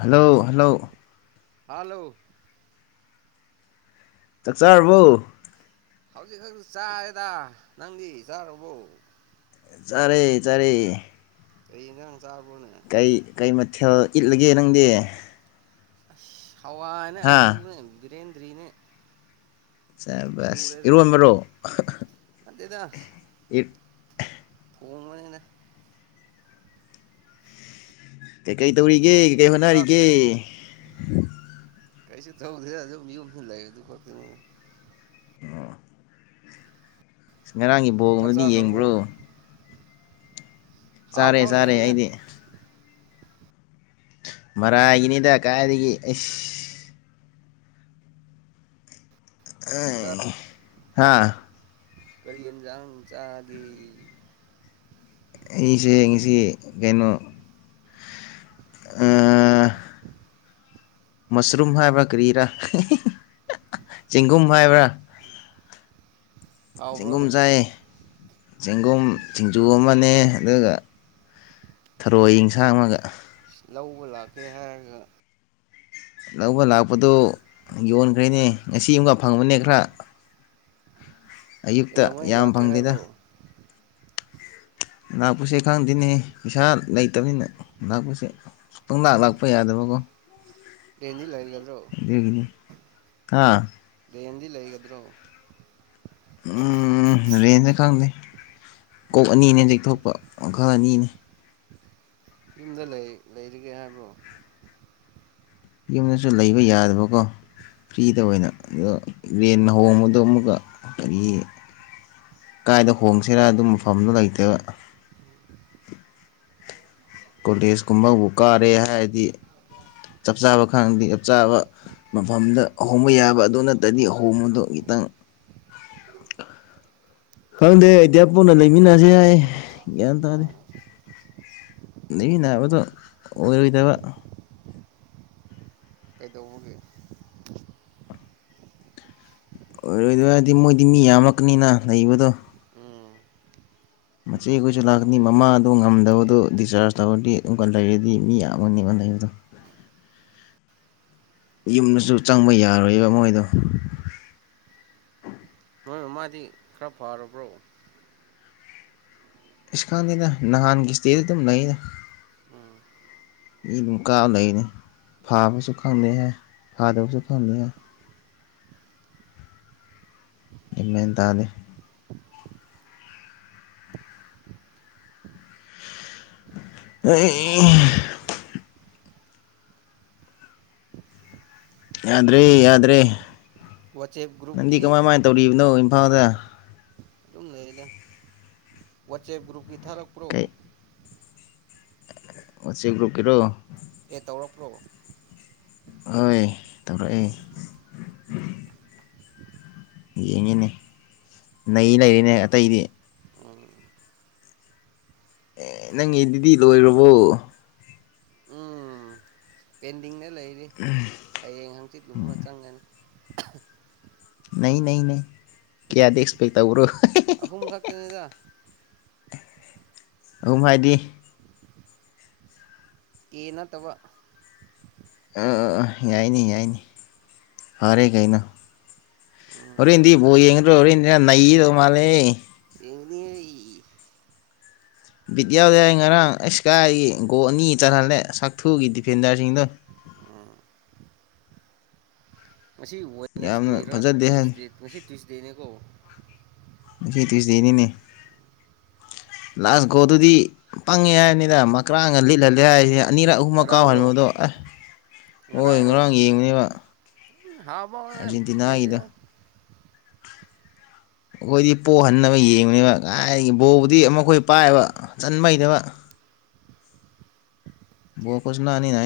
hello hello hello ꯆꯥꯛꯆꯥꯥꯔꯕꯧ ꯍꯧꯖꯤꯛ ꯈꯁꯨ ꯆꯥꯔꯦꯗ ꯅꯪꯗꯤ ꯆꯥꯔꯕꯣ ꯆꯔꯩ ꯆꯔꯩ ꯀꯅꯅ ꯁꯥ ꯀꯩ ꯀꯩ ꯃꯊꯦꯜ ꯏꯠꯂꯒꯦ ꯅꯪꯗꯤ ꯑ ꯊꯋꯥ ꯍꯥꯏꯅ ꯍꯥ ꯑꯂꯨꯅꯦ ꯕ꯭ꯔꯦꯟ ꯔꯤꯅꯤ ꯁ ꯏꯔꯨ ꯃꯔꯔꯣ ꯅꯠꯇꯦꯗ ꯊꯣꯡꯕꯅꯤꯅ ꯇ ꯀꯩ ꯇꯧꯔꯤꯒꯦ ꯀꯩ ꯍꯣꯠꯅ ꯑꯩ ꯆꯥꯛ ꯀ ꯀꯩꯁꯨ ꯇꯧꯗꯦ ꯌ ꯂꯩ ꯑꯗꯨ ꯈ ꯉꯔꯥꯡꯒꯤ ꯕꯣ ꯆꯥꯛ ꯑꯗꯨꯗꯤ ꯆꯥꯈ꯭ꯔꯕꯣ ꯌꯦꯡꯕ꯭ꯔꯣ ꯆꯥꯔꯦ ꯍꯥꯐꯥꯎ ꯆꯥꯔꯦ ꯌꯥꯏꯅ ꯑꯩꯗꯤ ꯃꯔꯥꯏꯒꯤꯅꯤꯗ ꯀꯥꯏꯗꯒꯤ ꯑꯩ ꯎ ꯍꯥꯥ ꯀꯔꯤ ꯏꯟꯖꯥꯡ ꯆꯥꯒꯦ ꯁꯤ ꯀꯩꯅꯣ ꯑ ꯃꯁꯔꯨꯝ ꯍꯥꯏꯕ꯭ꯔꯥ ꯀꯔꯤꯔꯥ ꯆꯦꯡꯒꯨꯝ ꯍꯥꯏꯕ꯭ꯔꯥ ꯆꯦꯡꯒꯨꯝ ꯍꯥꯎꯕ꯭ꯔꯣꯅꯦ ꯆꯥꯏ ꯆꯦꯡꯒꯣꯝ ꯁꯤꯡꯖꯨ ꯑꯃꯅꯦ ꯑꯗꯨꯒ ꯊꯔꯣꯏ ꯑꯦꯟꯁꯥꯡ ꯑꯃꯒ ꯂꯧꯕ ꯂꯥꯛꯀꯦ ꯍꯥꯏꯔꯒ ꯂꯧꯕ ꯂꯥꯛꯄꯗꯨ ꯌꯣꯟꯈ꯭ꯔꯦꯅꯦ ꯉꯁꯤ ꯑꯃꯒ ꯐꯪꯕꯅꯦ ꯈꯔ ꯑꯌꯨꯛꯇ ꯀꯩꯗꯧꯉꯩ ꯌꯥꯝ ꯂꯥꯛꯀꯦ ꯐꯪꯗꯦꯗ ꯍꯥꯏꯕ꯭ꯔꯣ ꯂꯥꯛꯄꯨꯁꯦ ꯈꯪꯗꯦꯅꯦ ꯄꯩꯁꯥ ꯂꯩꯇꯕꯅꯤꯅ ꯂꯥꯛꯄꯨꯁꯦ ꯄꯨꯡꯗꯥꯛ ꯂꯥꯛꯄ ꯌꯥꯗꯕꯀꯣ ꯂꯩꯅꯤ ꯂꯩꯒ ꯦꯒꯅꯤ ꯑꯥ ꯗꯦꯟꯗꯤ ꯂꯩꯒꯗ꯭ꯔꯣ ꯎꯝ ꯔꯦꯟꯖꯇ ꯈꯪꯗꯩ ꯀꯣꯛ ꯑꯅꯤꯅꯦ ꯍꯧꯖꯤꯦꯛ ꯊꯣꯛꯄ ꯃꯈꯜ ꯑꯅꯤꯅꯦ ꯌꯨꯝꯗ ꯂꯩꯔꯤꯒꯦ ꯍꯥꯏꯕ꯭ꯔꯣ ꯌꯨꯝꯗꯁꯨ ꯂꯩꯕ ꯌꯥꯗꯕꯀꯣ ꯐ꯭ꯔꯤꯗ ꯑꯣꯏꯅ ꯑꯣ ꯔꯦꯟꯅ ꯍꯣꯡꯕꯗꯣ ꯑꯃꯨꯛꯀ ꯀꯔꯤ ꯀꯥꯏꯗ ꯍꯣꯡꯁꯤꯔꯥ ꯑꯗꯨ ꯃꯐꯝꯗꯣ ꯂꯩꯇꯕ ꯀꯣꯂꯦꯖ ꯀꯨꯝꯕꯕꯨ ꯀꯥꯔꯦ ꯍꯥꯏꯔꯗꯤ ꯆꯞ ꯆꯥꯕ ꯈꯪꯗꯦ ꯆꯞ ꯆꯥꯕ ꯎꯝ ꯃꯐꯝꯗ ꯑꯍꯣꯡꯕ ꯌꯥꯕ ꯑꯗꯨ ꯅꯠꯇ꯭ꯔꯗꯤ ꯑꯍꯣꯡꯕꯗꯣ ꯈꯤꯇꯪ ꯈꯪꯗꯦ ꯑꯩꯗꯤꯌꯥ ꯄꯨꯟꯅ ꯂꯩꯃꯤꯟꯅꯁ ꯌꯥꯏꯌꯦ ꯒ꯭ꯌꯥꯟ ꯇꯥꯔꯦ ꯑꯥ ꯅꯅꯦ ꯑꯕꯗ ꯑꯣꯏꯗꯕ ꯗꯧꯕꯒꯦ ꯑꯣꯏꯔꯣꯏꯗꯣꯏ ꯑꯣꯏꯔꯗꯤ ꯃꯣꯏꯗꯤ ꯃꯤ ꯌꯥꯝꯃꯛꯀꯅꯤꯅ ꯂꯩꯕꯗꯣ ꯎꯝ ꯃꯆꯦ ꯑꯩꯈꯣꯏꯁꯨ ꯂꯥꯛꯀꯅꯤ ꯌꯥꯝꯒꯅꯤ ꯌꯥꯝꯒꯅꯤ ꯃꯃꯥꯗ ꯉꯝꯗꯕꯗꯨ ꯗꯤꯆꯥꯔꯖ ꯇꯧꯔꯗꯤ ꯑꯃꯨꯛꯀ ꯂꯩꯔꯗꯤ ꯃꯤ ꯌꯥꯝꯒꯅꯦꯕ ꯂꯩꯕꯗꯣ ꯌꯨꯝꯗꯁꯨ ꯆꯪꯕ ꯌꯥꯔꯣꯏꯕ ꯃꯣꯏꯗꯣ ꯅꯣꯏ ꯃꯃꯥꯗꯤ ꯈꯔ ꯐꯔꯕ꯭ꯔꯣ ꯑꯁ ꯈꯪꯗꯦꯅ ꯅꯍꯥꯟꯒꯤ ꯏꯁꯇꯦꯖ ꯑꯗꯨꯝ ꯂꯩꯅ ꯎꯝ ꯃꯤ ꯑꯗꯨꯝ ꯀꯥꯕ ꯂꯩꯅꯤ ꯐꯥꯕꯁꯨ ꯈꯪꯗꯦ ꯍꯥꯏ ꯐꯥꯗꯕꯁꯨ ꯈꯪꯗꯦ ꯍꯥꯏ ꯃ ꯇꯥꯜꯂꯤꯦ ꯑꯩ ꯌꯥꯗꯔꯤ ꯌꯥꯗꯔꯤ ꯋꯥꯆꯦꯞ ꯅꯟꯗꯤ ꯒ꯭ꯔꯨꯞꯀꯤ ꯀꯃꯥꯏꯃꯥꯏꯅ ꯇꯧꯔꯤꯅꯣ ꯐꯥꯗꯦ ꯑꯗꯨꯝ ꯂꯩꯗ ꯋꯥꯆꯦ ꯭ꯔꯨꯀꯤ ꯊꯔꯛꯄꯔꯣ ꯀꯩ ꯋꯥꯆꯦꯞ ꯒꯔꯨꯞꯀꯤꯔꯣ ꯑꯦ ꯇꯧꯔꯛꯄ꯭ꯔꯣ ꯍꯣꯏ ꯇꯧꯔꯛꯑꯏ ꯌꯦꯡꯉꯅꯦ ꯅ ꯂꯩꯔꯤꯅꯦ ꯑꯇꯩꯗꯤ ꯑꯦ ꯅꯪꯒꯤ ꯑꯗꯨꯗꯤ ꯂꯣꯏꯔꯕꯣ ꯄꯦꯟꯗꯤꯅꯦ ꯂꯩꯔꯤ ꯍꯌꯦꯡ ꯍꯪꯆꯤꯠꯒꯨꯝꯕ ꯆꯪꯒꯅꯤ [inaudible] ꯅꯩ ꯅꯩ ꯅꯩ ꯀꯌꯥꯗ ꯑꯩꯁꯄꯦꯛ ꯇꯧꯕ꯭ꯔꯣ [inaudible] ꯑꯨꯝ ꯍꯥꯏꯗꯤ ꯀ ꯅꯠꯇꯕ ꯑꯥ ꯑꯥ ꯑꯥ ꯌꯥꯏꯅꯤ ꯌꯥꯏꯅꯤ ꯐꯔꯦ ꯀꯩꯅꯣ ꯍꯣꯔꯦꯟ ꯎꯝ ꯏꯦꯟꯗꯤ ꯕꯣ ꯌꯦꯡꯒꯗ꯭ꯔꯣ ꯍꯣꯔꯦꯟ ꯏꯦꯟꯗꯤꯅ ꯅꯩꯗꯧ ꯃꯥꯜꯂꯦ ꯌꯦꯡꯅꯤ ꯕꯤꯠ ꯌꯥꯎ ꯌꯥ ꯌꯥꯏ ꯉꯔꯥꯡ ꯑꯩ ꯏꯁꯀꯥꯏꯒꯤ ꯒꯣꯜ ꯑꯅꯤ ꯆꯜꯍꯜꯂꯦ ꯁꯥꯛꯊꯨꯒꯤ ꯗꯤꯐꯦꯟꯗꯔꯁꯤꯡꯗꯣ ꯎꯝ ꯉꯁꯤ ꯋꯦꯦꯟꯁꯗꯦ ꯌꯥꯝꯅ ꯔ ꯐꯖꯗꯦ ꯍꯥꯏ ꯇ꯭ꯌꯁꯗꯦ ꯉꯁꯤ ꯇ꯭ꯌꯨꯁꯗꯦ ꯅ ꯀꯣ ꯉ ꯇ꯭ꯌꯨꯁꯗꯦꯅꯤꯅꯦ ꯂꯥꯁ ꯒꯣꯗꯨꯗꯤ ꯄꯪꯉꯦ ꯍꯥꯏꯅꯤꯅ ꯃꯀ꯭ꯔꯥꯒ ꯂꯤꯠꯍꯜꯂꯦ ꯍꯥꯏꯁꯦ ꯑꯅꯤꯔꯛ ꯑꯍꯨꯝꯃ ꯉꯔꯥꯡꯔꯣ ꯀꯥꯎꯍꯟꯕꯗꯣ ꯑꯦ ꯍꯣꯏ ꯉꯔꯥꯡꯔꯣ ꯉꯔꯥꯡ ꯌꯦꯡꯅꯦꯕ ꯍꯥꯎꯕ ꯕꯤꯠ ꯑꯥꯔꯖꯦꯟꯇꯤꯅꯥꯒꯤꯗ ꯂꯩꯗ ꯑꯩꯈꯣꯏꯗꯤ ꯄꯣꯛꯍꯟꯅꯕ ꯌꯦꯡꯕꯅꯦꯕ ꯀꯥꯏꯒꯤ ꯕꯣꯕꯨꯗꯤ ꯑꯃ ꯑꯩꯈꯣꯏ ꯄꯥꯏꯑꯕ ꯆꯟꯕꯩꯕ ꯈꯨꯁꯨꯅ ꯑꯅꯤꯅ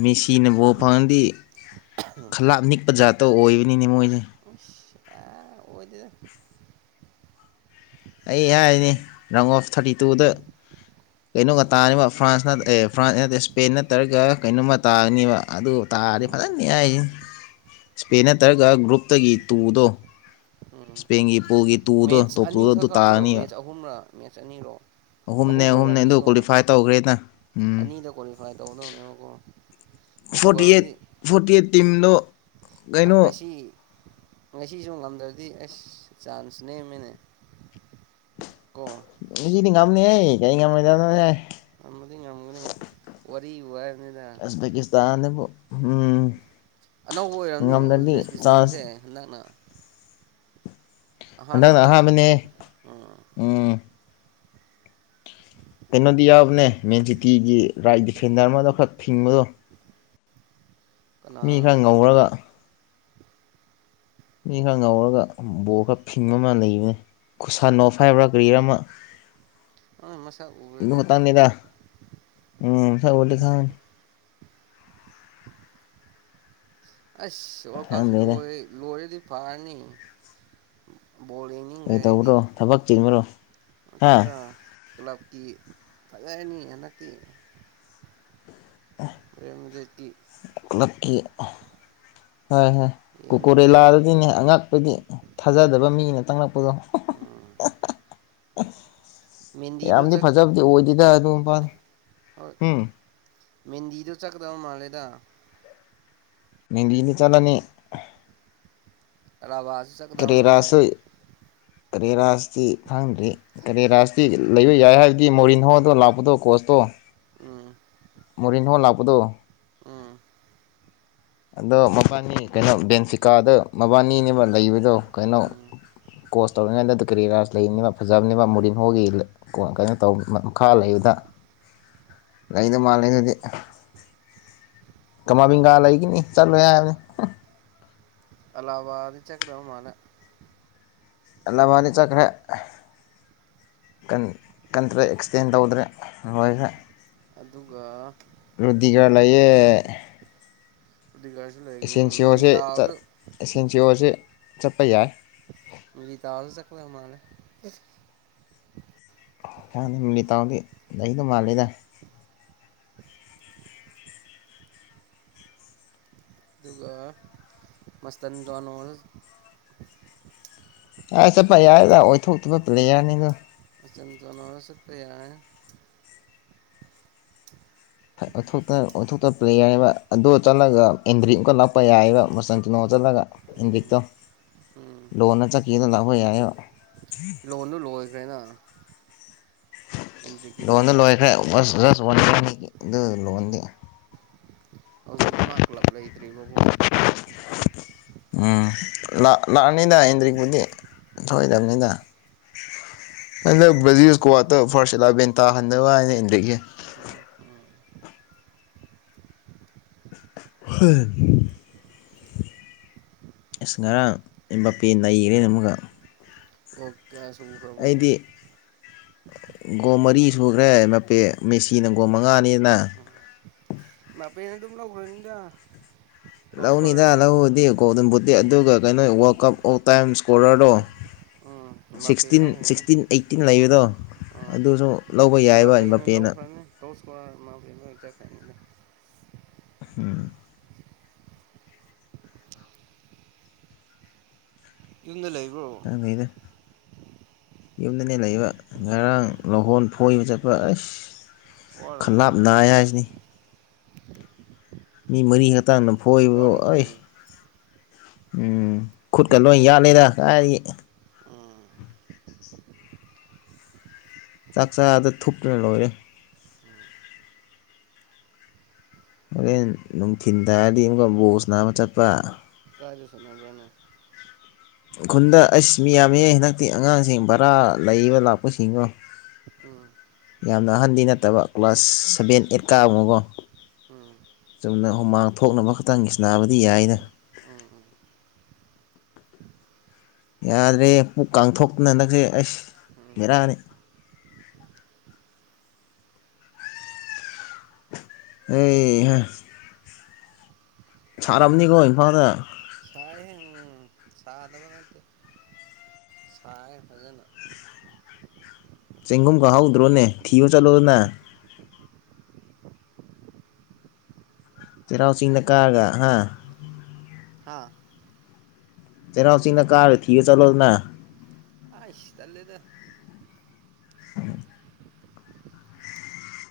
ꯃꯤ ꯁꯤꯅꯕꯨꯥꯎ ꯐꯪꯗꯤ ꯈꯂꯥꯞ ꯅꯤꯛꯄ ꯖꯥꯠꯇ ꯑꯣꯏꯕꯅꯤꯅꯦ ꯃꯣꯏꯁꯦ ꯑꯗꯨ ꯑꯩ ꯍꯥꯏꯔꯤꯅꯤ ꯔꯪ ꯑꯣꯐ ꯊꯥꯔꯇꯤ ꯇꯨꯗ ꯀꯩꯅꯣꯒ ꯇꯥꯅꯤꯕ ꯐ꯭ꯔꯥꯟꯁ ꯑꯦ ꯐ꯭ꯔꯥꯟꯁ ꯅꯠꯇꯦ ꯏꯁꯄꯦꯟ ꯅꯠꯇ꯭ꯔꯔꯒ ꯀꯩꯅꯣꯝꯃ ꯇꯥꯅꯤꯕ ꯑꯗꯨ ꯇꯥꯔꯗꯤ ꯎꯝ ꯐꯖꯅ ꯌꯥꯔꯤꯁꯤꯅꯤ ꯏꯁꯄꯦꯟ ꯅꯠꯇ꯭ꯔꯒ ꯒ꯭ꯔꯨꯞꯇꯒꯤ ꯇꯨꯗꯣ ꯎꯝ ꯏꯁꯄꯦꯟꯒꯤ ꯇꯣꯞꯄꯨꯜꯒꯤ ꯇꯨꯗꯣ ꯇꯣꯞ ꯇꯨꯗꯣ ꯑꯗꯨ ꯇꯥꯔꯅꯤꯕ ꯃꯦꯠꯆ ꯑꯅꯤꯔꯣ ꯑꯍꯨꯝꯅꯦ ꯑꯍꯨꯝ ꯑꯍꯨꯝꯅꯦ ꯑꯗꯨ ꯑꯣꯏꯔꯝꯅꯤꯀꯣ ꯀ꯭ꯋꯥꯂꯤꯐꯥꯏ ꯇꯧꯈ꯭ꯔꯦꯅ ꯎꯝ ꯑꯅꯤꯗ ꯀ꯭ꯋꯥꯂꯤꯐꯥꯏ ꯇꯧꯒꯗꯕꯅꯦꯕꯀꯣ ꯐꯣꯔꯇꯤ ꯑꯩꯠ ꯄꯣꯔꯇꯨꯒꯜꯗꯤ ꯐꯣꯔꯇꯤ ꯑꯩꯠ ꯇꯝꯅ ꯉꯁꯤ ꯉꯁꯤꯁꯨ ꯉꯝꯗ꯭ꯔꯗꯤ ꯑꯁ ꯆꯥꯟꯁ ꯅꯦꯝꯃꯤꯅꯦ ꯀꯣ ꯀꯝꯅꯤ ꯀꯩ ꯉꯝꯗ ꯑꯣꯔꯤꯕ ꯎꯁꯕꯀꯤꯇꯥꯟꯕꯨ ꯎꯝ ꯑꯅꯧꯕ ꯑꯣꯏꯔꯝꯅꯤ ꯉꯝꯗ꯭ꯔꯗꯤ ꯎꯖꯕꯦꯀꯤꯁꯇꯥꯟꯁꯦ ꯆꯥꯟꯁ ꯍꯟꯗꯛꯅ ꯍꯟꯗꯛꯅ ꯑꯍꯥꯟꯕꯔꯣ ꯑꯍꯟꯕꯅꯦ ꯎꯝ ꯎꯝ ꯀꯩꯅꯣꯗꯤ ꯌꯥꯎꯕꯅꯦ ꯃꯦꯟꯖꯤꯇꯤꯒꯤ ꯔꯥꯏꯠ ꯗꯤꯐꯦꯟꯗꯔ ꯑꯃꯗ ꯈꯛ ꯊꯤꯡꯕꯗꯣ ꯃꯤ ꯈꯔ ꯀꯅꯥꯅꯣꯅꯦ ꯉꯧꯔꯒ ꯃꯤꯈꯛ ꯉꯧꯔꯒ ꯕꯣꯔ ꯈꯔ ꯐꯤꯡꯕ ꯑꯃ ꯂꯩꯕꯅꯤ ꯈꯨꯁꯟꯅꯣ ꯐ ꯍꯥꯏꯕ꯭ꯔꯥ ꯀꯔꯤꯔ ꯑꯃ ꯑꯗꯨ ꯃꯁꯗꯤ ꯈꯛꯇꯪꯅꯤꯗ ꯎꯝ ꯁꯒꯜꯂꯤ ꯈꯅꯤ ꯑꯁ ꯑꯣ ꯀꯜꯁꯤ ꯈꯪꯗꯦꯗ ꯂꯣꯏꯦ ꯂꯣꯏꯔꯦꯗꯤ ꯄꯅꯤ ꯑꯦ ꯇꯧꯕ꯭ꯔꯣ ꯊꯕꯛ ꯆꯤꯟꯕ꯭ꯔꯣ ꯍꯥ ꯅꯇ‌ꯦꯗ ꯀꯂꯞ ꯀ ꯐꯖꯅꯤ ꯍꯠꯇ ꯑꯥ ꯑꯦꯝ ꯇꯇꯤ ꯀꯂꯞꯀꯤ ꯍꯣꯏ ꯍꯣꯏ ꯌꯦꯡꯅꯤꯡꯈ꯭ꯔꯦꯕ ꯀꯣꯀꯣꯔꯦꯂꯥꯗꯗꯤꯅꯦ ꯑꯉꯛꯄꯗꯤ ꯊꯥꯖꯗꯕ ꯃꯤꯅ ꯇꯪꯂꯛꯄꯗꯣ ꯎꯝ ꯃꯦꯟꯗꯤꯗꯣ ꯌꯥꯝꯗꯤ ꯆꯠ ꯐꯖꯕꯗꯤ ꯑꯣꯏꯗꯗ ꯑꯗꯨꯝ ꯋꯥꯠ ꯎꯝ ꯃꯦꯗꯤꯗ ꯆꯠꯀꯗꯥꯕ ꯃꯥꯂꯦꯗ ꯅꯗꯤꯗꯤ ꯆꯂꯅꯤ ꯔꯕ ꯇ ꯆꯗ ꯃꯥꯅꯦ ꯀꯔꯤꯔꯥ ꯁꯤ ꯈꯪꯗ꯭ꯔ‌ꯦ ꯀꯔꯤ ꯔꯥꯥꯁꯒꯤ ꯂꯩꯕ ꯌꯥꯏ ꯍꯥꯏꯕꯗꯤ ꯃꯣꯔꯤꯟꯍꯣꯗꯣ ꯂꯥꯛꯄꯗꯣ ꯀꯣꯁꯇꯣ ꯎꯝ ꯃꯣꯔꯟ ꯍꯣ ꯂꯥꯛꯄꯗꯣ ꯎꯝ ꯑꯗꯣ ꯃꯕꯥꯅꯤ ꯀꯩꯅꯣ ꯕꯦꯟꯐꯤꯀꯥꯗ ꯃꯕꯥꯅꯤꯅꯦꯕ ꯂꯩꯕꯗꯣ ꯀꯩꯅꯣ ꯎꯝ ꯀꯣꯁ ꯇꯧꯔꯤꯉꯩꯗ ꯀꯦꯔꯤ ꯔꯥꯖ ꯂꯩꯅꯦꯕ ꯐꯖꯕꯅꯦꯕ ꯎꯝ ꯃꯨꯔꯤꯟ ꯍꯣꯒꯤ ꯀꯩꯅꯣ ꯇ ꯃꯈꯥ ꯂꯩꯕꯗ ꯂꯩꯗ ꯃꯥꯜꯂꯦ ꯑꯗꯨꯗꯤ ꯀꯃꯥꯕꯤꯡꯒꯥ ꯂꯩꯒꯤꯅꯤ ꯆꯠꯂꯣꯏ ꯍꯥꯏꯕꯅꯤ ꯑꯂꯥꯕꯗꯤ ꯆꯠꯒꯗ ꯃꯥꯜꯂ‌ꯦ ꯑ ꯂꯝꯕꯥꯅꯤ ꯆꯠꯈ꯭ꯔꯦ ꯀꯟꯇ꯭ꯔꯦ ꯑꯦꯛꯁꯇꯦꯟ ꯇꯧꯗ꯭ꯔꯦ ꯂꯣꯏꯈ꯭ꯔꯦ ꯑꯗꯨꯒ ꯔꯨꯗꯤ ꯈꯔ ꯂꯩꯌꯦꯦ ꯔꯨꯗꯤꯒꯔꯁꯨ ꯂꯩꯒꯅꯤ ꯁꯟꯁꯤ ꯑꯣꯁꯦ ꯃꯤꯂꯤꯇꯥꯜꯁꯨ ꯁꯦꯟꯁꯤ ꯑꯣꯁꯦ ꯆꯄꯥꯏ ꯃ ꯇ ꯆꯂ ꯃꯥꯅ ꯅꯤꯇꯥꯎꯗꯤ ꯑꯗꯣ ꯃꯥꯜꯂꯦꯗ ꯑꯗꯨꯒ ꯃꯁꯇꯟ ꯗꯣꯅꯣꯜ ꯑ ꯆꯠꯄ ꯌꯥꯏꯗ ꯑꯣꯏꯊꯣꯛꯇꯕ ꯄ꯭ꯂꯦꯌꯥꯔꯅꯤꯗꯣ ꯑꯆ ꯆꯅ ꯑꯁꯛꯇ ꯌꯥꯏ ꯑꯣꯏꯊꯣꯛꯇ ꯄ꯭ꯂꯦꯌꯔꯦꯕ ꯑꯗꯨ ꯆꯠꯂꯒ ꯑꯦꯟꯗ꯭ꯔꯤꯠ ꯑꯃꯨꯀ ꯂꯥꯛꯄ ꯌꯥꯏꯑꯕ ꯃꯆꯟꯇꯨꯅꯣ ꯆꯠꯂꯒ ꯎꯝ ꯑꯦꯟꯗ꯭ꯔꯤꯠꯇꯣ ꯎꯝ ꯂꯣꯟꯅ ꯆꯠꯀꯗ ꯂꯥꯛꯄ ꯌꯥꯏꯑꯕ ꯂꯣꯟꯗꯣ ꯂꯣꯏꯈ꯭ꯔꯦꯅ ꯑꯦꯟꯗ꯭ꯔꯤꯛꯀꯤꯗꯣ ꯂꯣꯟ ꯂꯈꯦ ꯂꯣꯟꯗꯤ ꯍꯧꯖꯤꯛ ꯃꯥ ꯀ꯭ꯂꯕ ꯂꯩꯇ꯭ꯔꯤꯕꯕꯨ ꯎꯝ ꯂꯥꯛꯑꯅꯤꯗ ꯑꯦꯟꯗ꯭ꯔꯤꯛꯄꯨꯗꯤ ꯁꯣꯏꯏꯗꯕꯅꯤꯗ ꯍꯟꯗꯛ ꯖꯤꯀꯣꯇ ꯐꯥꯔꯁ ꯑꯦꯂꯚꯦꯟ ꯇꯥꯍꯟꯗꯕ ꯍꯥꯏꯅ ꯑꯦꯟꯗ꯭ꯔꯤꯛꯀꯤ ꯎꯝ ꯑꯁ ꯉꯔ ꯑꯩ ꯄꯦ ꯂꯩꯈꯔꯦ ꯑꯃꯒ ꯀ ꯁ ꯐ꯭ꯔꯕꯣ ꯒꯣ ꯃꯔꯤ ꯁꯨꯈ꯭ꯔꯦ ꯃꯄꯦ ꯃꯦꯁꯤꯅ ꯒꯣ ꯃꯉꯥꯅꯤꯅ ꯃꯄꯦꯅ ꯑꯗꯨꯝ ꯂꯧꯥꯎꯈ꯭ꯔꯅꯤꯗ ꯂꯧꯅꯤꯗ ꯂꯧꯗꯦ ꯀꯧ ꯑꯗꯨꯝꯕꯨꯗꯤꯦ ꯑꯗꯨꯒ ꯀꯩꯅꯣ ꯋꯥꯔꯜ ꯀꯞ ꯑꯣꯐ ꯇꯥꯏꯝ ꯏꯁꯀꯣꯔꯔꯗꯣ ꯎꯝ ꯃꯥꯄꯦ ꯁꯤꯛꯁꯇꯤꯟ ꯂꯧꯔꯅꯤ ꯁꯤꯛꯁꯇꯤꯟ ꯑꯩꯠꯇꯤꯟ ꯂꯩꯕꯗꯣ ꯑꯥ ꯑꯗꯨꯁꯨ ꯂꯧꯕ ꯌꯥꯏꯕ ꯃꯄꯦꯅ ꯏ ꯃꯦꯕ ꯆꯈꯅꯤꯗ ꯎꯝ ꯏꯝ ꯂꯩ ꯑ ꯅꯗ ꯌꯨꯝꯗꯅꯦ ꯂꯩꯕ ꯉꯔꯥꯡ ꯂꯧꯍꯣꯟ ꯐꯣꯏꯕ ꯆꯠꯄ ꯑꯁ ꯈꯜꯪꯂꯥꯞ ꯋꯥꯔꯝꯅꯤꯅꯦ ꯅꯥꯏ ꯍꯥꯏꯁꯤꯅꯤ ꯃꯤ ꯃꯔꯤ ꯍꯛꯇꯥꯡꯅ ꯐꯣꯏꯕꯗ ꯋꯥꯔꯝꯅꯤ ꯑꯩ ꯎꯝ ꯈꯨꯠꯀ ꯂꯣꯏ ꯌꯥꯠꯂꯤꯗ ꯍꯥꯏ ꯎꯝ ꯆꯥꯛ ꯆꯥꯗ ꯊꯨꯞꯇꯅ ꯂꯣꯏꯔꯦ ꯍꯣꯔꯦꯟ ꯅꯨꯡꯊꯤꯤꯟ ꯇꯥꯔꯗꯤ ꯑꯃꯨꯛꯀ ꯕꯣꯁ ꯅꯥ ꯑꯃ ꯆꯠꯄ ꯀꯥꯏꯗ ꯁꯅꯕ꯭ꯔꯅꯦ ꯈꯨꯈꯟꯗ ꯑꯩꯁ ꯃꯤ ꯌꯥꯝꯃꯤ ꯍꯟꯗꯛꯇꯤ ꯑꯉꯥꯡꯁꯤꯡ ꯚꯔꯥ ꯂꯩꯕ ꯂꯥꯛꯄꯁꯤꯡꯒꯣ ꯎꯝ ꯌꯥꯝꯅ ꯑꯍꯟꯗꯤ ꯅꯠꯇꯕ ꯀ꯭ꯂꯥꯁ ꯁꯚꯦꯟ ꯑꯦꯠ ꯀꯥ ꯑꯃꯒꯣ ꯎꯝ ꯆꯨꯝꯅ ꯍꯨꯃꯥꯡ ꯊꯣꯛꯅꯕ ꯈꯛꯇꯪ ꯁꯟꯅꯕꯗꯤ ꯌꯥꯏꯅ ꯎꯝ ꯎꯝ ꯌꯥꯗ꯭ꯔꯦ ꯄꯨꯛ ꯀꯥꯡꯊꯣꯛꯇꯨꯅ ꯍꯟꯗꯛꯁꯦ ꯑꯩꯁ ꯎꯝ ꯌꯦꯔꯛꯑꯅꯤ ꯑꯦ ꯁꯥꯝꯅꯤꯀꯣ ꯏꯝꯐꯥꯜꯗ ꯁꯥꯏ ꯍꯦ ꯁꯥꯗꯕ ꯅꯠꯇꯦ ꯁꯥꯏ ꯐꯖꯅ ꯆꯦꯡꯒꯨꯝ ꯈꯍꯧꯗ꯭ꯔꯣꯅꯦ ꯊꯤꯌꯣ ꯆꯠꯂꯣ ꯅ ꯇꯔꯥꯎꯁꯤꯡ ꯂꯀꯒꯒ ꯑꯥ ꯆꯩꯅꯥꯎ ꯆꯤꯅ ꯀꯥꯔꯦ ꯊꯤꯔ ꯆꯠꯂꯣꯗꯅ ꯑ ꯏꯁꯗ ꯂꯩꯗ ꯑ